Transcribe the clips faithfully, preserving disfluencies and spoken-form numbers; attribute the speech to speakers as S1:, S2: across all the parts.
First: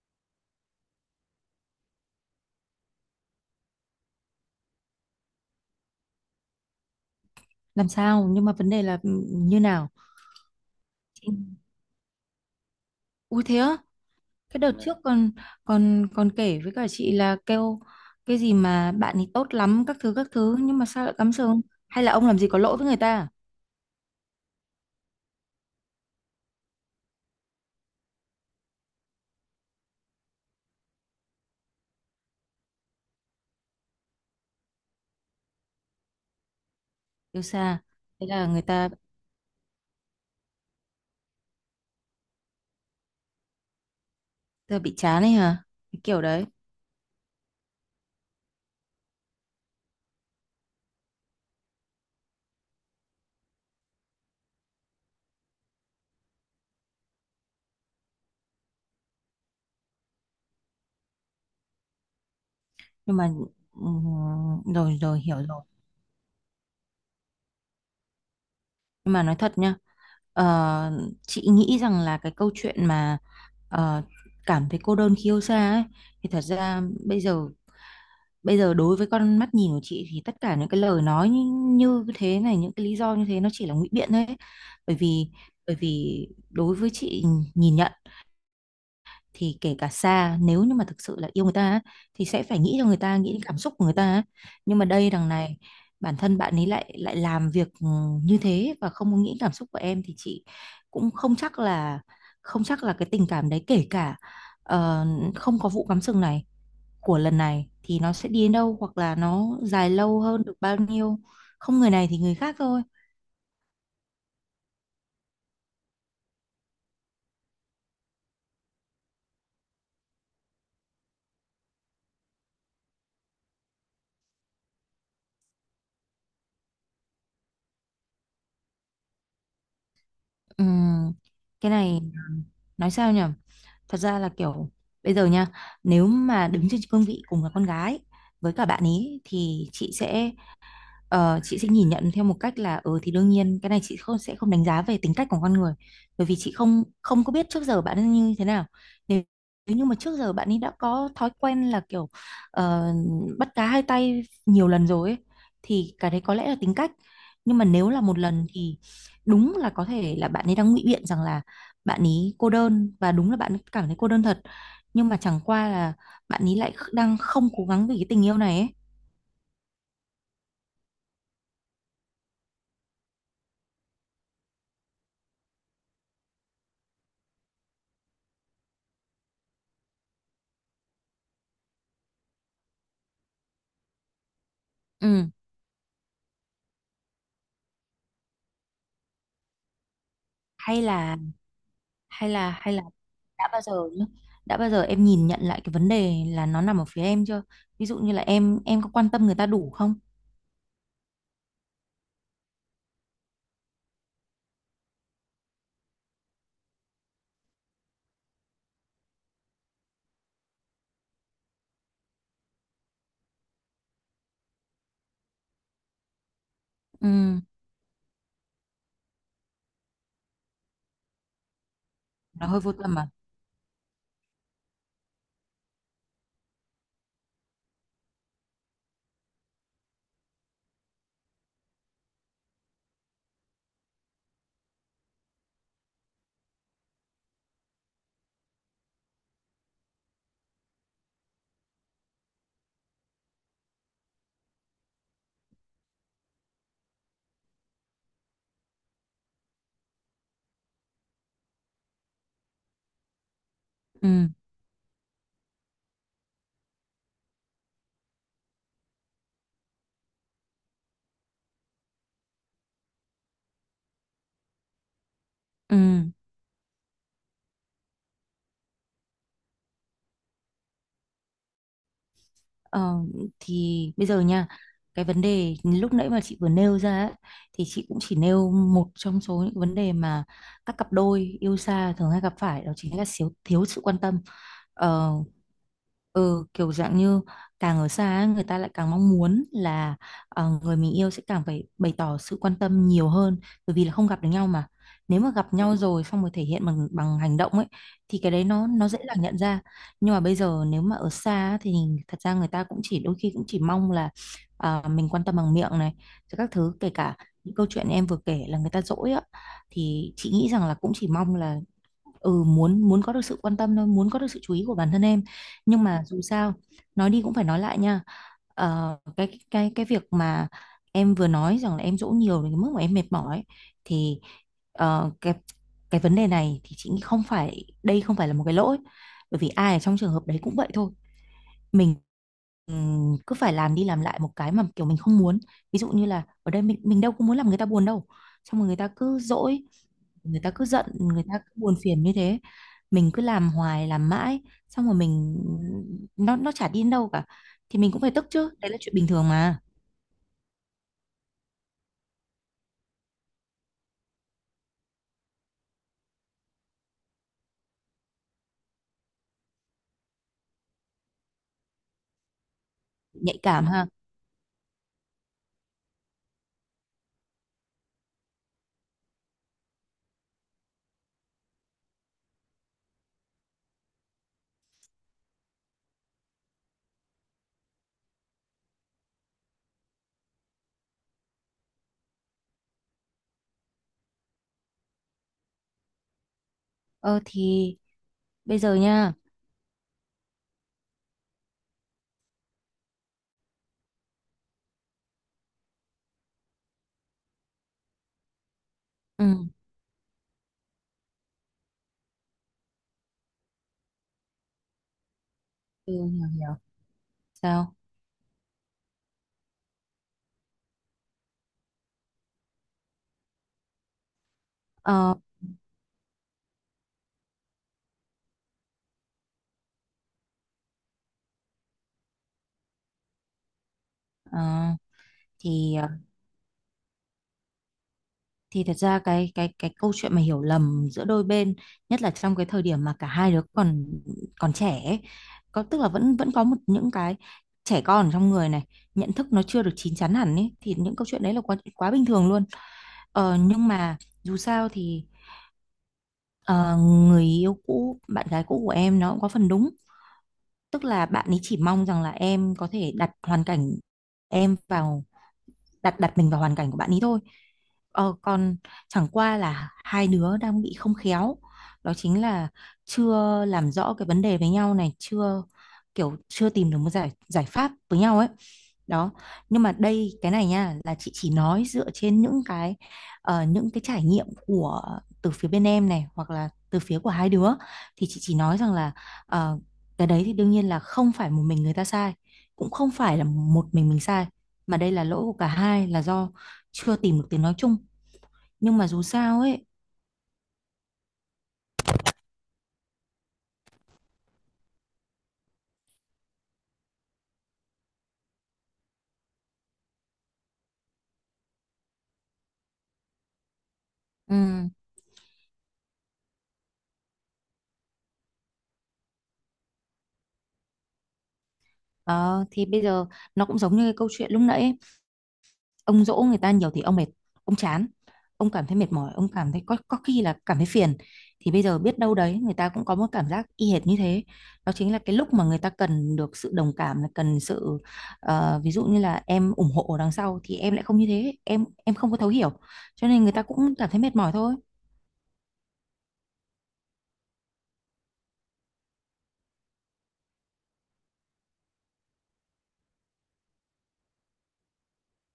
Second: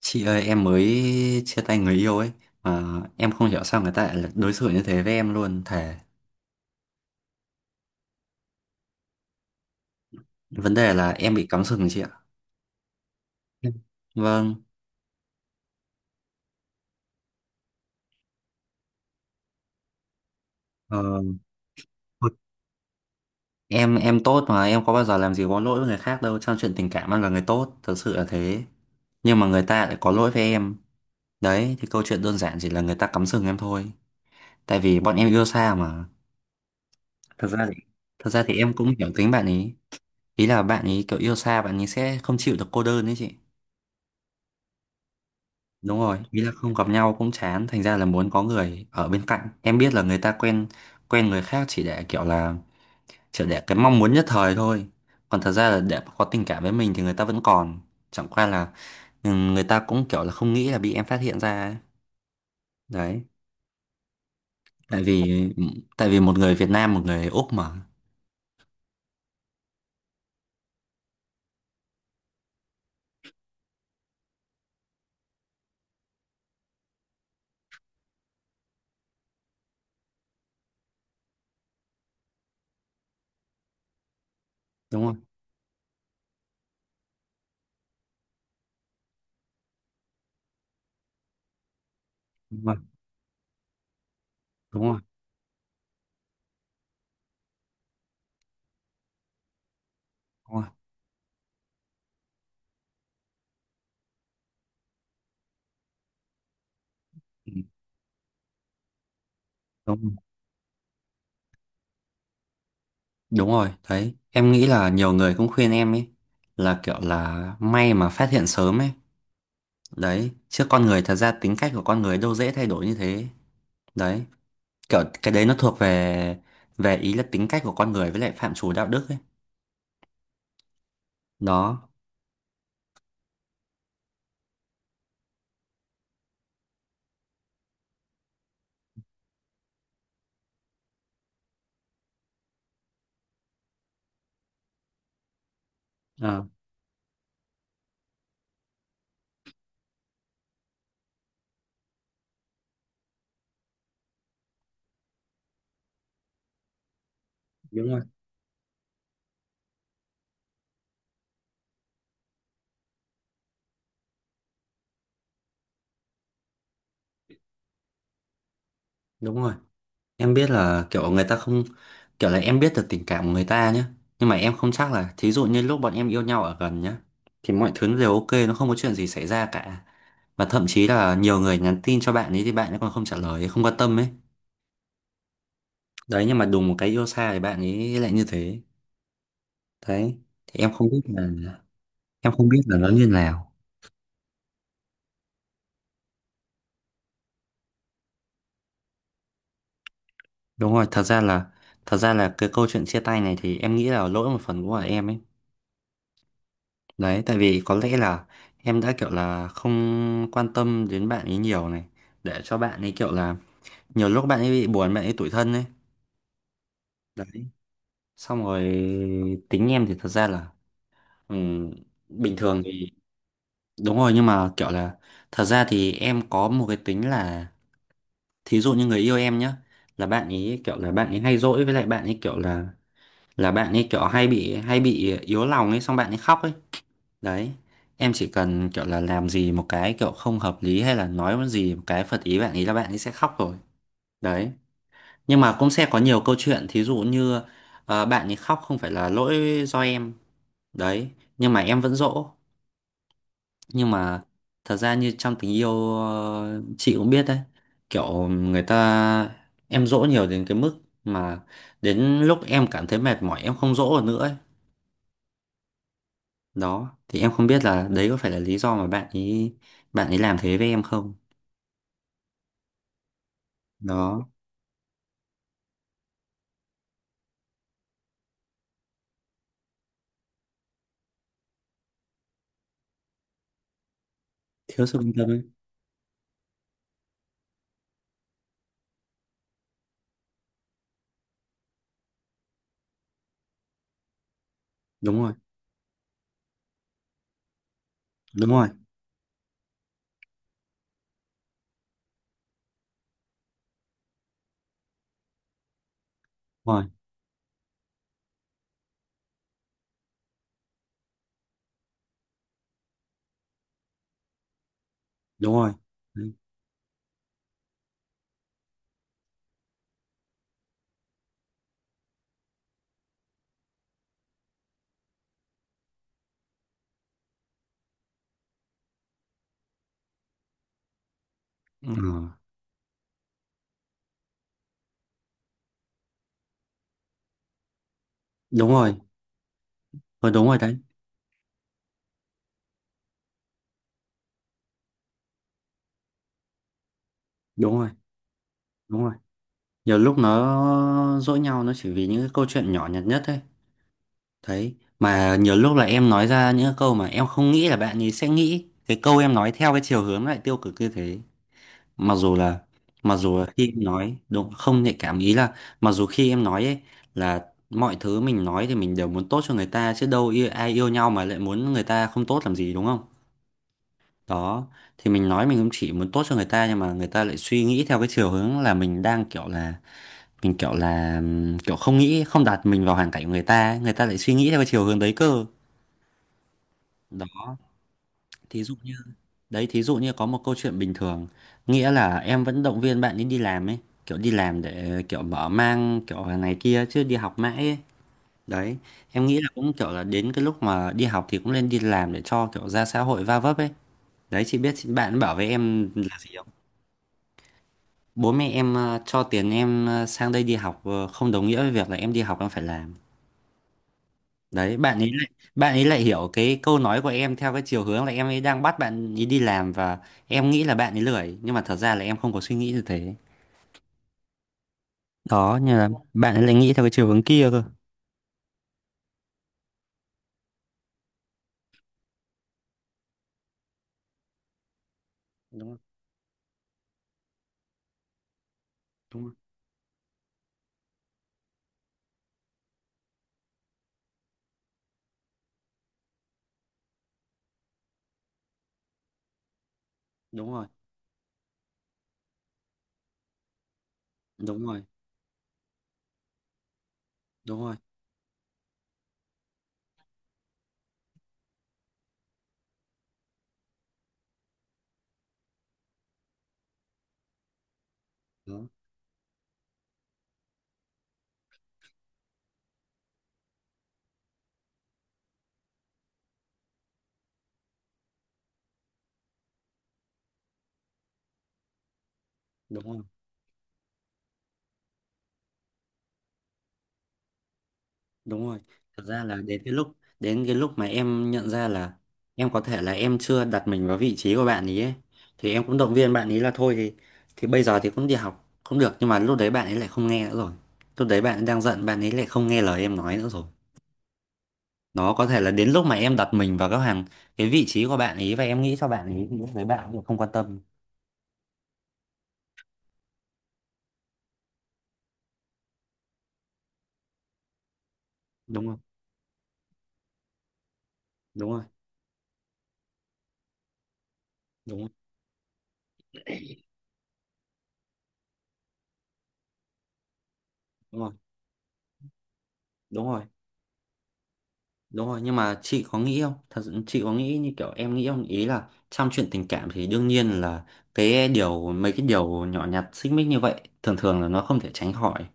S1: Chị ơi, em mới chia tay người yêu ấy mà em không hiểu sao người ta lại là đối xử như thế với em luôn thề.
S2: Làm sao? Nhưng mà vấn đề là ừ, như nào?
S1: Vấn đề là
S2: Ừ.
S1: em bị cắm sừng chị ạ.
S2: Ui thế á, cái
S1: Vâng.
S2: đợt trước còn còn còn kể với cả chị là kêu cái gì mà bạn ấy tốt lắm các thứ các thứ, nhưng mà
S1: ờ,
S2: sao lại cắm sừng? Hay là ông làm gì có lỗi với người ta? À?
S1: em em tốt mà em có bao giờ làm gì có lỗi với người khác đâu, trong chuyện tình cảm em là người tốt thật sự là thế. Nhưng mà người ta lại có lỗi với em. Đấy thì câu chuyện đơn giản chỉ là người ta cắm sừng em thôi, tại vì bọn em yêu xa mà.
S2: Yêu
S1: Thật ra thì
S2: xa, thế
S1: thật ra
S2: là
S1: thì
S2: người
S1: em
S2: ta,
S1: cũng hiểu tính bạn ấy. Ý là bạn ấy kiểu yêu xa, bạn ấy sẽ không chịu được cô đơn đấy chị.
S2: ta bị chán ấy hả?
S1: Đúng
S2: Cái
S1: rồi,
S2: kiểu
S1: ý
S2: đấy.
S1: là không gặp nhau cũng chán, thành ra là muốn có người ở bên cạnh. Em biết là người ta quen quen người khác chỉ để kiểu là chỉ để cái mong muốn nhất thời thôi. Còn thật ra là để có tình cảm với mình thì người ta vẫn còn. Chẳng qua là, ừ, người ta cũng kiểu là không nghĩ là bị em phát hiện ra ấy.
S2: Nhưng
S1: Đấy,
S2: mà ừm, rồi
S1: tại
S2: rồi hiểu
S1: vì, ừ,
S2: rồi.
S1: tại vì một người Việt Nam, một người Úc mà.
S2: Nhưng mà nói thật nhá, ờ, chị nghĩ rằng là cái câu chuyện mà ờ, cảm thấy cô đơn khi yêu xa ấy, thì thật ra bây giờ, bây giờ đối với con mắt nhìn của chị, thì tất cả những cái lời nói như, như thế này, những cái lý do như thế, nó chỉ là ngụy biện thôi ấy. bởi
S1: Đúng rồi,
S2: vì bởi vì đối với chị, nhìn nhận thì kể cả xa, nếu như mà thực sự là yêu người ta á, thì sẽ phải
S1: đúng rồi,
S2: nghĩ cho người ta, nghĩ đến cảm xúc của người ta á. Nhưng
S1: đúng
S2: mà
S1: rồi,
S2: đây đằng này, bản thân bạn ấy lại lại làm việc ừ, như thế và không có nghĩ cảm xúc của em, thì chị
S1: đúng rồi.
S2: cũng không chắc là không chắc là cái tình cảm đấy, kể cả ờ, không có vụ cắm sừng này của lần
S1: Ừ,
S2: này, thì nó sẽ đi đến đâu hoặc là nó dài
S1: đúng, rồi.
S2: lâu hơn được bao nhiêu. Không người này thì người khác thôi.
S1: Đúng rồi, đấy. Em nghĩ là nhiều người cũng khuyên em ấy là kiểu là may mà phát hiện sớm ấy, đấy chứ con người thật ra tính cách của con người đâu dễ thay đổi như thế. Đấy, kiểu cái đấy nó thuộc về về ý là tính cách của con người với lại phạm trù đạo đức ấy.
S2: Ừm, cái
S1: Đó.
S2: này à, nói sao nhỉ, thật ra là kiểu bây giờ nha, nếu mà đứng trên cương vị cùng là con gái với cả bạn ý, thì chị sẽ, ờ, chị sẽ nhìn nhận theo một cách là ừ thì đương nhiên cái này chị không, sẽ không đánh giá về tính cách của con người, bởi vì
S1: Ờ,
S2: chị không không có biết trước giờ bạn ấy như thế nào. nếu, Nếu như mà trước giờ bạn ấy đã có thói quen là kiểu ờ, bắt cá hai tay nhiều lần rồi ấy, thì cái đấy có lẽ là tính cách. Nhưng mà
S1: đúng
S2: nếu
S1: rồi,
S2: là một lần thì đúng là có thể là bạn ấy đang ngụy biện rằng là bạn ấy cô đơn, và đúng là bạn ấy cảm thấy cô đơn thật, nhưng mà chẳng qua là bạn ấy lại kh- đang không cố gắng vì cái tình yêu này ấy.
S1: đúng rồi. Em biết là kiểu người ta không, kiểu là em biết được tình cảm của người ta nhé, nhưng mà em không chắc là thí dụ như lúc bọn em yêu nhau ở gần nhá thì mọi thứ nó đều ok, nó không có chuyện gì xảy ra cả, và thậm chí là nhiều người nhắn tin cho bạn ấy thì bạn ấy còn không trả lời không quan tâm ấy.
S2: Ừ,
S1: Đấy, nhưng mà đùng một cái yêu xa thì bạn ấy lại như thế. Đấy thì em
S2: hay
S1: không biết
S2: là
S1: là
S2: hay
S1: em không
S2: là
S1: biết
S2: hay
S1: là
S2: là
S1: nó như
S2: đã
S1: nào.
S2: bao giờ nhá, đã bao giờ em nhìn nhận lại cái vấn đề là nó nằm ở phía em chưa? Ví dụ như là em em có quan tâm người ta đủ không?
S1: Đúng rồi thật ra là thật ra là cái câu chuyện chia tay này thì em nghĩ là lỗi một phần của em ấy. Đấy tại vì có lẽ là em đã kiểu là không quan tâm đến bạn ấy nhiều này, để cho bạn ấy kiểu là nhiều lúc bạn ấy bị buồn, bạn ấy tủi thân ấy.
S2: Ừ.
S1: Đấy, xong rồi tính em thì thật ra là, ừm, bình
S2: Nó hơi
S1: thường
S2: vô
S1: thì.
S2: tâm à?
S1: Đúng rồi, nhưng mà kiểu là thật ra thì em có một cái tính là thí dụ như người yêu em nhá, là bạn ấy kiểu là bạn ấy hay dỗi, với lại bạn ấy kiểu là là bạn ấy kiểu hay bị hay bị yếu lòng ấy, xong bạn ấy khóc ấy. Đấy, em chỉ cần kiểu là làm gì một cái kiểu không hợp lý hay là nói một gì một cái phật ý bạn ấy là bạn ấy sẽ khóc rồi. Đấy, nhưng mà cũng sẽ có nhiều câu chuyện thí dụ như, ờ, bạn ấy khóc không phải là lỗi do em. Đấy nhưng mà em vẫn dỗ. Nhưng mà
S2: Ừ.
S1: thật ra như trong tình yêu, ờ, chị cũng biết đấy, kiểu người ta, em dỗ nhiều đến cái mức mà đến lúc em cảm thấy mệt mỏi em không dỗ được nữa ấy.
S2: Ừ.
S1: Đó thì em không biết là đấy có phải là lý do mà bạn ấy bạn ấy làm thế với em không.
S2: ờ, thì bây giờ
S1: Đó.
S2: nha, cái vấn đề lúc nãy mà chị vừa nêu ra ấy, thì chị cũng chỉ nêu một trong số những vấn đề mà các cặp đôi yêu xa thường hay gặp phải, đó chính là thiếu thiếu sự quan tâm.
S1: Thiếu sự quan
S2: Ờ,
S1: tâm ấy.
S2: ừ, kiểu dạng như càng ở xa ấy, người ta lại càng mong muốn là ờ, người mình yêu sẽ càng phải bày tỏ sự quan tâm nhiều hơn, bởi vì là không gặp được nhau mà. Nếu
S1: Đúng
S2: mà
S1: rồi,
S2: gặp nhau rồi xong rồi thể hiện bằng bằng hành động ấy, thì cái đấy
S1: đúng
S2: nó
S1: rồi,
S2: nó dễ dàng nhận ra. Nhưng mà bây giờ nếu mà ở xa á, thì thật ra người ta cũng chỉ, đôi khi cũng chỉ mong là ờ, mình quan tâm bằng miệng này, rồi các thứ,
S1: đúng rồi,
S2: kể cả những câu chuyện em vừa kể là người ta dỗi á, thì chị nghĩ rằng là cũng chỉ mong là ừ, muốn muốn có được sự quan tâm thôi, muốn có được sự chú ý của bản thân em.
S1: đúng rồi.
S2: Nhưng mà dù
S1: Đấy.
S2: sao nói đi cũng phải nói lại nha. Ờ, cái cái cái việc mà em vừa nói rằng là em dỗ nhiều đến cái mức mà em mệt mỏi ấy, thì ờ, cái cái vấn đề này thì chị nghĩ không phải, đây không phải là một cái lỗi, bởi vì ai ở trong trường hợp đấy cũng vậy thôi. Mình
S1: Ừ.
S2: ừm, cứ phải làm đi làm lại một cái mà kiểu mình không muốn. Ví dụ như là ở đây mình mình đâu có muốn làm người ta buồn đâu, xong rồi
S1: Đúng
S2: người ta
S1: rồi.
S2: cứ dỗi,
S1: Ờ
S2: người
S1: đúng
S2: ta
S1: rồi
S2: cứ
S1: đấy.
S2: giận, người ta cứ buồn phiền như thế, mình cứ làm hoài làm mãi, xong rồi mình, nó nó chả đi đến đâu cả,
S1: Đúng
S2: thì
S1: rồi,
S2: mình cũng phải tức chứ, đấy là chuyện
S1: đúng
S2: bình
S1: rồi,
S2: thường mà.
S1: nhiều lúc nó dỗi nhau nó chỉ vì những cái câu chuyện nhỏ nhặt nhất ấy. Đấy mà nhiều lúc là em nói ra những cái câu mà em không nghĩ là bạn ấy sẽ nghĩ cái câu em nói theo cái chiều hướng lại tiêu cực như thế. Mặc dù là mặc dù
S2: Nhạy
S1: là khi
S2: cảm
S1: em
S2: ha.
S1: nói đúng không nhạy cảm ý là mặc dù khi em nói ấy, là mọi thứ mình nói thì mình đều muốn tốt cho người ta chứ đâu yêu, ai yêu nhau mà lại muốn người ta không tốt làm gì đúng không. Đó thì mình nói mình cũng chỉ muốn tốt cho người ta, nhưng mà người ta lại suy nghĩ theo cái chiều hướng là mình đang kiểu là mình kiểu là, ừm, kiểu không nghĩ không đặt mình vào hoàn cảnh của người ta ấy. Người ta lại suy nghĩ theo cái chiều hướng đấy cơ.
S2: Ờ
S1: Đó.
S2: thì bây
S1: Thí dụ
S2: giờ
S1: như,
S2: nha.
S1: đấy, thí dụ như có một câu chuyện bình thường, nghĩa là em vẫn động viên bạn ấy đi làm ấy, kiểu đi làm để kiểu mở mang kiểu này kia chứ đi học mãi ấy. Đấy, em nghĩ
S2: Ừ,
S1: là cũng kiểu là đến cái lúc mà đi học thì cũng nên đi làm để cho kiểu ra xã hội va vấp ấy. Đấy, chị biết chị- bạn bảo với em
S2: ừ,
S1: là
S2: hiểu
S1: gì không?
S2: hiểu. Sao?
S1: Bố mẹ em, ờ, cho tiền em, ờ, sang đây đi học, ờ, không đồng nghĩa với việc là em đi học em phải làm. Đấy bạn ấy
S2: Ờ.
S1: lại bạn ấy lại hiểu cái câu nói của em theo cái chiều hướng là em ấy đang bắt bạn ấy đi làm và em nghĩ là bạn ấy lười, nhưng mà thật ra là em không có suy nghĩ như thế.
S2: ờ,
S1: Đó,
S2: thì
S1: như là
S2: ờ,
S1: bạn ấy lại nghĩ theo cái chiều hướng kia cơ.
S2: thì thật ra cái cái cái câu chuyện mà hiểu lầm giữa đôi bên, nhất là trong cái thời điểm mà cả hai đứa còn còn trẻ ấy, có
S1: Đúng rồi,
S2: tức là vẫn vẫn có một những cái trẻ con ở trong người này, nhận thức nó chưa được chín chắn hẳn ấy, thì những câu chuyện đấy là quá quá bình thường luôn. Ờ, nhưng mà dù sao thì ờ, người yêu cũ bạn gái cũ của em nó cũng có phần đúng,
S1: đúng rồi,
S2: tức là bạn ấy chỉ mong rằng là em có thể đặt hoàn cảnh
S1: đúng
S2: em
S1: rồi, đúng rồi,
S2: vào, đặt đặt mình vào hoàn cảnh của bạn ấy thôi.
S1: đúng rồi,
S2: Ờ, còn chẳng qua là hai đứa đang bị không khéo, đó chính là chưa làm rõ cái vấn đề với nhau này, chưa kiểu chưa tìm được một giải giải pháp với nhau ấy.
S1: đúng,
S2: Đó. Nhưng mà đây cái này nha, là chị chỉ nói dựa trên những cái ờ, những cái trải nghiệm của từ phía bên em này, hoặc là từ phía của hai đứa, thì chị chỉ nói rằng là ờ, cái đấy thì đương nhiên là không phải một mình người ta sai, cũng không
S1: đúng rồi.
S2: phải là một mình mình sai, mà đây là lỗi của cả hai, là do chưa tìm được tiếng nói chung.
S1: Đúng rồi.
S2: Nhưng mà dù
S1: Thật ra là
S2: sao
S1: đến
S2: ấy,
S1: cái lúc đến cái lúc mà em nhận ra là em có thể là em chưa đặt mình vào vị trí của bạn ấy, ấy, thì em cũng động viên bạn ấy là thôi thì thì bây giờ thì cũng đi học cũng được, nhưng mà lúc đấy bạn ấy lại không nghe nữa rồi. Lúc đấy bạn ấy đang giận, bạn ấy lại không nghe lời em nói nữa rồi.
S2: ừ,
S1: Nó có thể là đến lúc mà em đặt mình vào cái hàng cái vị trí của bạn ấy và em nghĩ cho bạn ấy thì lúc đấy bạn ấy cũng không quan tâm.
S2: đó, thì bây giờ nó cũng giống như cái câu chuyện lúc nãy ấy. Ông dỗ người ta nhiều thì ông mệt, ông chán, ông
S1: Đúng
S2: cảm thấy
S1: không?
S2: mệt mỏi, ông cảm thấy có có khi là cảm thấy phiền.
S1: Đúng
S2: Thì
S1: rồi.
S2: bây giờ biết đâu đấy người ta cũng có một cảm giác y hệt như thế, đó
S1: Đúng rồi.
S2: chính là cái lúc mà người ta cần được sự đồng cảm, là cần sự ờ, ví dụ như là em ủng hộ ở đằng sau, thì em lại không
S1: Đúng
S2: như
S1: rồi.
S2: thế, em em không có thấu hiểu,
S1: Đúng
S2: cho
S1: rồi.
S2: nên người ta cũng cảm thấy mệt mỏi thôi.
S1: Đúng rồi, nhưng mà chị có nghĩ không? Thật sự chị có nghĩ như kiểu em nghĩ không? Ý là trong chuyện tình cảm thì đương nhiên là cái điều, mấy cái điều nhỏ nhặt xích mích như vậy thường thường là nó không thể tránh khỏi.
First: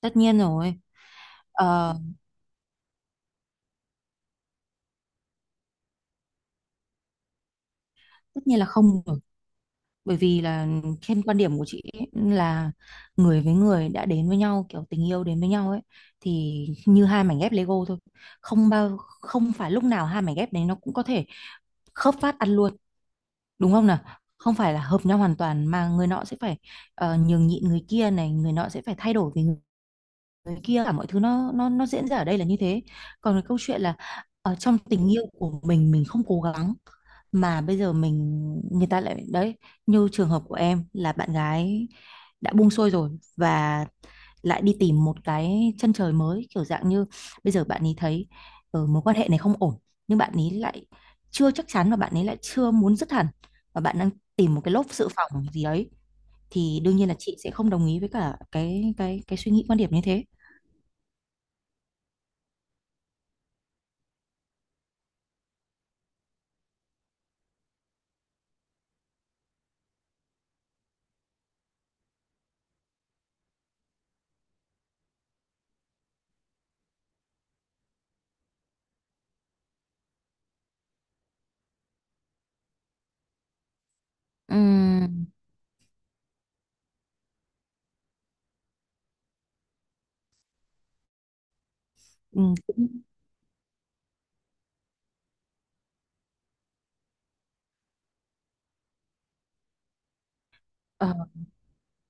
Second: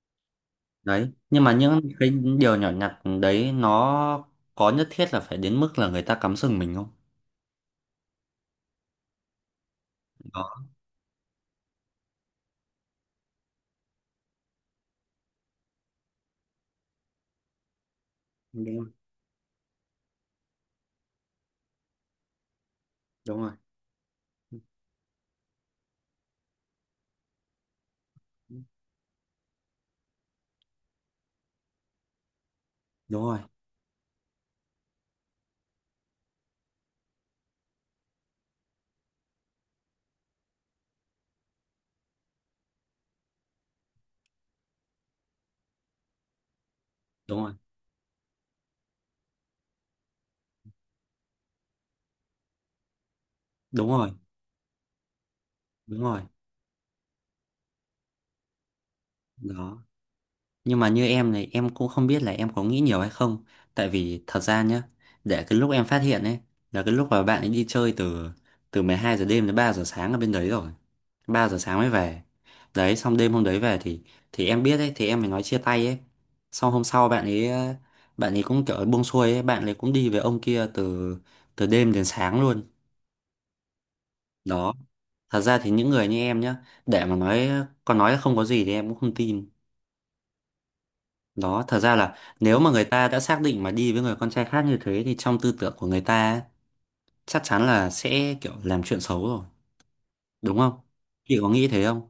S2: Tất nhiên rồi.
S1: Đấy, nhưng mà những
S2: Ờ,
S1: cái điều nhỏ nhặt đấy nó có nhất thiết là phải đến mức là người ta cắm sừng mình không?
S2: tất nhiên là không rồi, bởi vì
S1: Đó,
S2: là trên quan điểm của chị ấy, là người với người đã đến với nhau kiểu tình yêu đến với nhau ấy, thì như hai mảnh ghép Lego thôi. Không
S1: đúng rồi,
S2: bao không phải lúc nào hai mảnh ghép đấy nó cũng có thể khớp phát ăn luôn,
S1: đúng rồi,
S2: đúng không nào? Không phải là hợp nhau hoàn toàn mà người nọ sẽ phải ờ, nhường nhịn người kia này, người nọ sẽ phải thay đổi vì người kia, cả mọi thứ, nó nó nó diễn ra ở đây là như thế.
S1: đúng
S2: Còn
S1: rồi,
S2: cái câu chuyện là ở trong tình yêu của mình mình không cố gắng mà bây giờ mình, người ta lại đấy, như trường hợp của em là bạn gái đã buông xuôi rồi, và lại đi tìm một cái chân trời mới, kiểu dạng như
S1: đúng rồi,
S2: bây giờ bạn ấy thấy ờ, mối quan hệ này không ổn, nhưng bạn ấy lại chưa chắc chắn và bạn ấy lại chưa muốn dứt hẳn, và
S1: đúng
S2: bạn
S1: rồi,
S2: đang tìm một cái lốp dự phòng gì đấy,
S1: đúng rồi.
S2: thì đương nhiên là chị sẽ không đồng ý với cả cái cái cái suy nghĩ quan
S1: Đó.
S2: điểm như thế.
S1: Nhưng mà như em này, em cũng không biết là em có nghĩ nhiều hay không. Tại vì thật ra nhá, để cái lúc em phát hiện ấy, là cái lúc mà bạn ấy đi chơi từ, từ mười hai giờ đêm đến ba giờ sáng ở bên đấy rồi, ba giờ sáng mới về. Đấy xong đêm hôm đấy về thì Thì em biết ấy thì em mới nói chia tay ấy. Xong hôm sau bạn ấy, ờ, bạn ấy cũng kiểu buông xuôi ấy, bạn ấy cũng đi với ông kia từ, từ đêm đến sáng luôn. Đó.
S2: Ừm,
S1: Thật ra thì những người như em nhá, để mà nói, còn nói là không có gì thì em cũng không tin. Đó, thật ra là
S2: ừm,
S1: nếu mà người
S2: cũng
S1: ta đã xác định mà đi với người con trai khác như thế thì trong tư tưởng của người ta ấy, chắc chắn là sẽ kiểu làm chuyện xấu rồi, đúng không?
S2: ờ,
S1: Chị có nghĩ thế không?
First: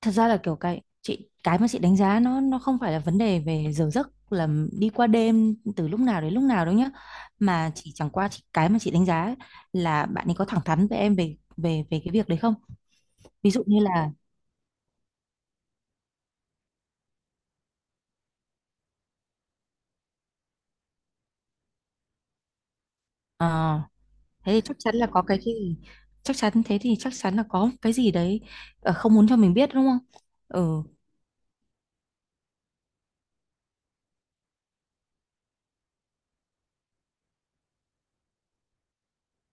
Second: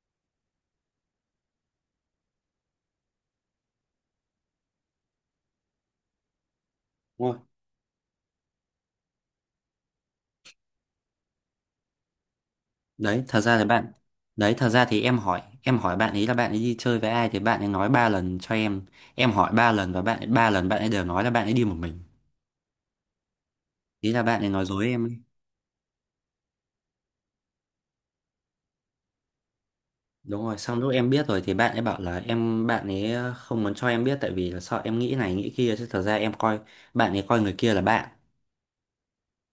S2: thật ra là kiểu cái chị cái mà chị đánh giá nó nó không phải là vấn đề về giờ giấc, là đi qua đêm từ lúc nào đến lúc nào đâu nhá,
S1: Đúng rồi.
S2: mà chỉ chẳng qua chị cái mà chị đánh giá ấy, là bạn ấy có thẳng thắn với em về về về cái việc đấy không.
S1: Đấy, thật
S2: Ví
S1: ra
S2: dụ
S1: thì
S2: như
S1: bạn,
S2: là
S1: đấy, thật ra thì em hỏi, em hỏi bạn ấy là bạn ấy đi chơi với ai thì bạn ấy nói ba lần cho em. Em hỏi ba lần và bạn ấy ba lần bạn ấy đều nói là bạn ấy đi một mình.
S2: ờ,
S1: Ý là bạn ấy
S2: thế thì
S1: nói
S2: chắc
S1: dối
S2: chắn
S1: em
S2: là
S1: ấy.
S2: có cái gì, chắc chắn thế thì chắc chắn là có cái gì đấy ờ, không muốn cho mình biết, đúng không?
S1: Đúng rồi, xong
S2: Ừ.
S1: lúc em biết rồi thì bạn ấy bảo là em bạn ấy, ờ, không muốn cho em biết tại vì là sợ em nghĩ này nghĩ kia chứ thật ra em coi bạn ấy coi người kia là bạn.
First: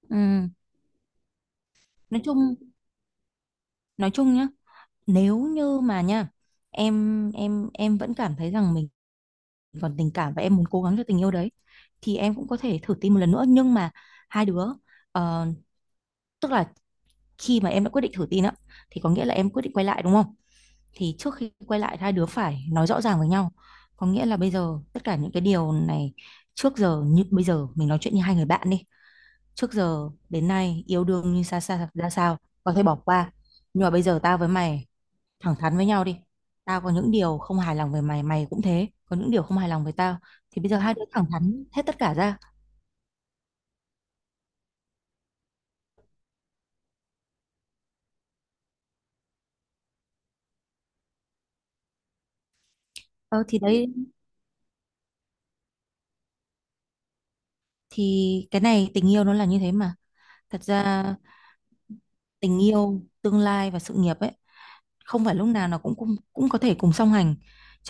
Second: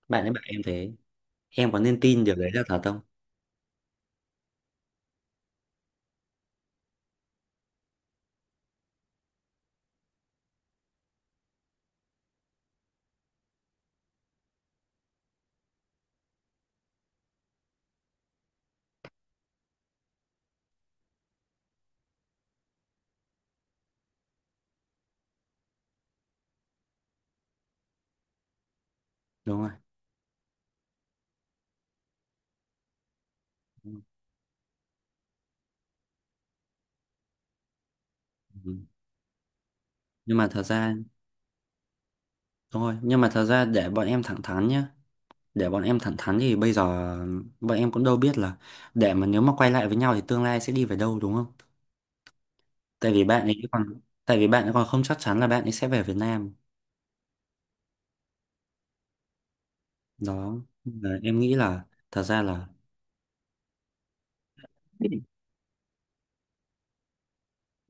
S1: Bạn ấy bảo
S2: Ừm,
S1: em thế. Em có nên
S2: nói
S1: tin điều đấy
S2: chung
S1: là thật không?
S2: nói chung nhá, nếu như mà nha, em em em vẫn cảm thấy rằng mình còn tình cảm và em muốn cố gắng cho tình yêu đấy, thì em cũng có thể thử tin một lần nữa. Nhưng mà hai đứa ờ, tức là khi mà em đã quyết định thử tin á, thì có nghĩa là em quyết định quay lại đúng không, thì trước khi quay lại hai đứa phải nói rõ ràng với nhau, có nghĩa là bây giờ tất cả những cái điều này trước giờ, như bây giờ mình nói chuyện như hai người bạn đi,
S1: Đúng rồi.
S2: trước giờ đến nay yêu đương như xa xa ra sao có thể bỏ qua, nhưng mà bây giờ tao với mày thẳng thắn với nhau đi, tao có những điều không hài lòng về mày, mày cũng
S1: Ừ.
S2: thế, có những điều không hài lòng về tao,
S1: Nhưng mà
S2: thì
S1: thật
S2: bây giờ
S1: ra,
S2: hai đứa thẳng thắn hết tất cả ra.
S1: thôi nhưng mà thật ra để bọn em thẳng thắn nhá, để bọn em thẳng thắn thì bây giờ bọn em cũng đâu biết là để mà nếu mà quay lại với nhau thì tương lai sẽ đi về đâu đúng không. tại vì bạn
S2: Ờ
S1: ấy
S2: thì đấy,
S1: còn tại vì bạn ấy còn không chắc chắn là bạn ấy sẽ về Việt Nam.
S2: thì cái này tình yêu nó là như thế mà,
S1: Đó.
S2: thật ra
S1: Và em nghĩ là thật ra
S2: tình
S1: là,
S2: yêu tương lai và sự nghiệp ấy không phải lúc nào nó cũng cũng, cũng có thể cùng song hành.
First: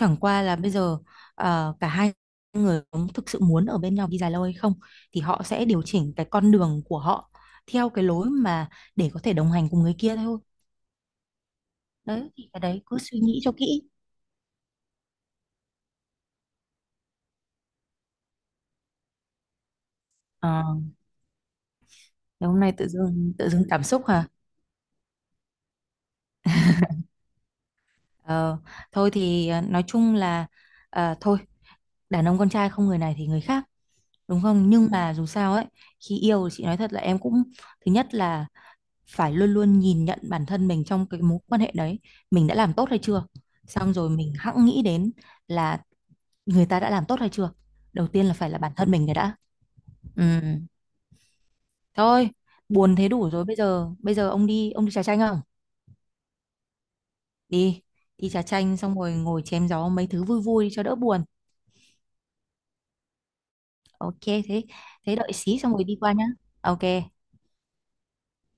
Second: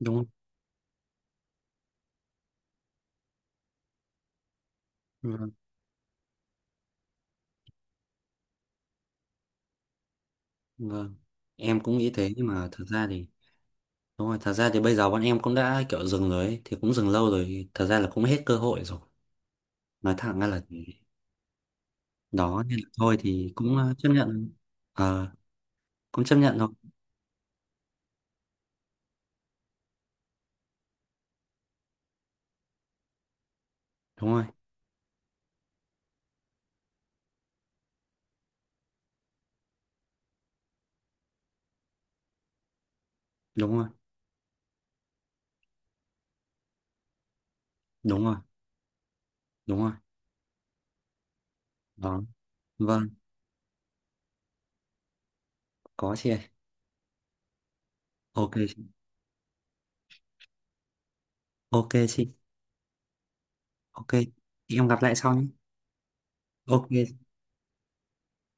S1: đúng không?
S2: qua là bây giờ ờ, cả hai người cũng thực sự muốn ở bên nhau đi dài lâu hay không, thì họ
S1: Vâng,
S2: sẽ điều chỉnh cái con đường của họ theo cái lối mà để có thể đồng hành cùng người kia thôi.
S1: vâng. Em cũng nghĩ
S2: Đấy
S1: thế nhưng
S2: thì cái
S1: mà
S2: đấy
S1: thật
S2: cứ
S1: ra
S2: suy
S1: thì
S2: nghĩ cho kỹ.
S1: đúng rồi, thật ra thì bây giờ bọn em cũng đã kiểu dừng rồi ấy, thì cũng dừng lâu rồi, thật ra là cũng hết cơ hội rồi. Nói thẳng ra là,
S2: Ờ. Ngày hôm
S1: đó,
S2: nay
S1: nên là
S2: tự
S1: thôi
S2: dưng tự
S1: thì
S2: dưng
S1: cũng,
S2: cảm
S1: ờ,
S2: xúc
S1: chấp
S2: hả?
S1: nhận. Ờ, cũng chấp nhận thôi.
S2: Ờ, thôi thì à, nói chung là à, thôi, đàn ông con trai không người này thì người khác,
S1: Đúng
S2: đúng
S1: rồi,
S2: không? Nhưng mà dù sao ấy, khi yêu thì chị nói thật là em cũng, thứ nhất là phải luôn luôn nhìn nhận bản thân mình trong cái mối quan hệ đấy, mình đã làm tốt hay chưa?
S1: đúng rồi,
S2: Xong rồi mình hẵng nghĩ đến là người ta đã làm tốt hay chưa? Đầu
S1: đúng
S2: tiên là
S1: rồi,
S2: phải là bản thân mình cái đã.
S1: đúng rồi.
S2: Ừ.
S1: Đó.
S2: Thôi, buồn
S1: Vâng,
S2: thế đủ rồi, bây giờ bây giờ ông đi, ông đi trà chanh không?
S1: có chị ơi.
S2: Đi, đi trà
S1: Ok
S2: chanh
S1: chị.
S2: xong rồi ngồi chém gió mấy thứ vui vui cho đỡ buồn.
S1: Ok chị. Ok.
S2: Ok. Thế,
S1: Em gặp lại
S2: thế đợi
S1: sau nhé.
S2: xí xong rồi đi qua nhá. Ok.
S1: Ok.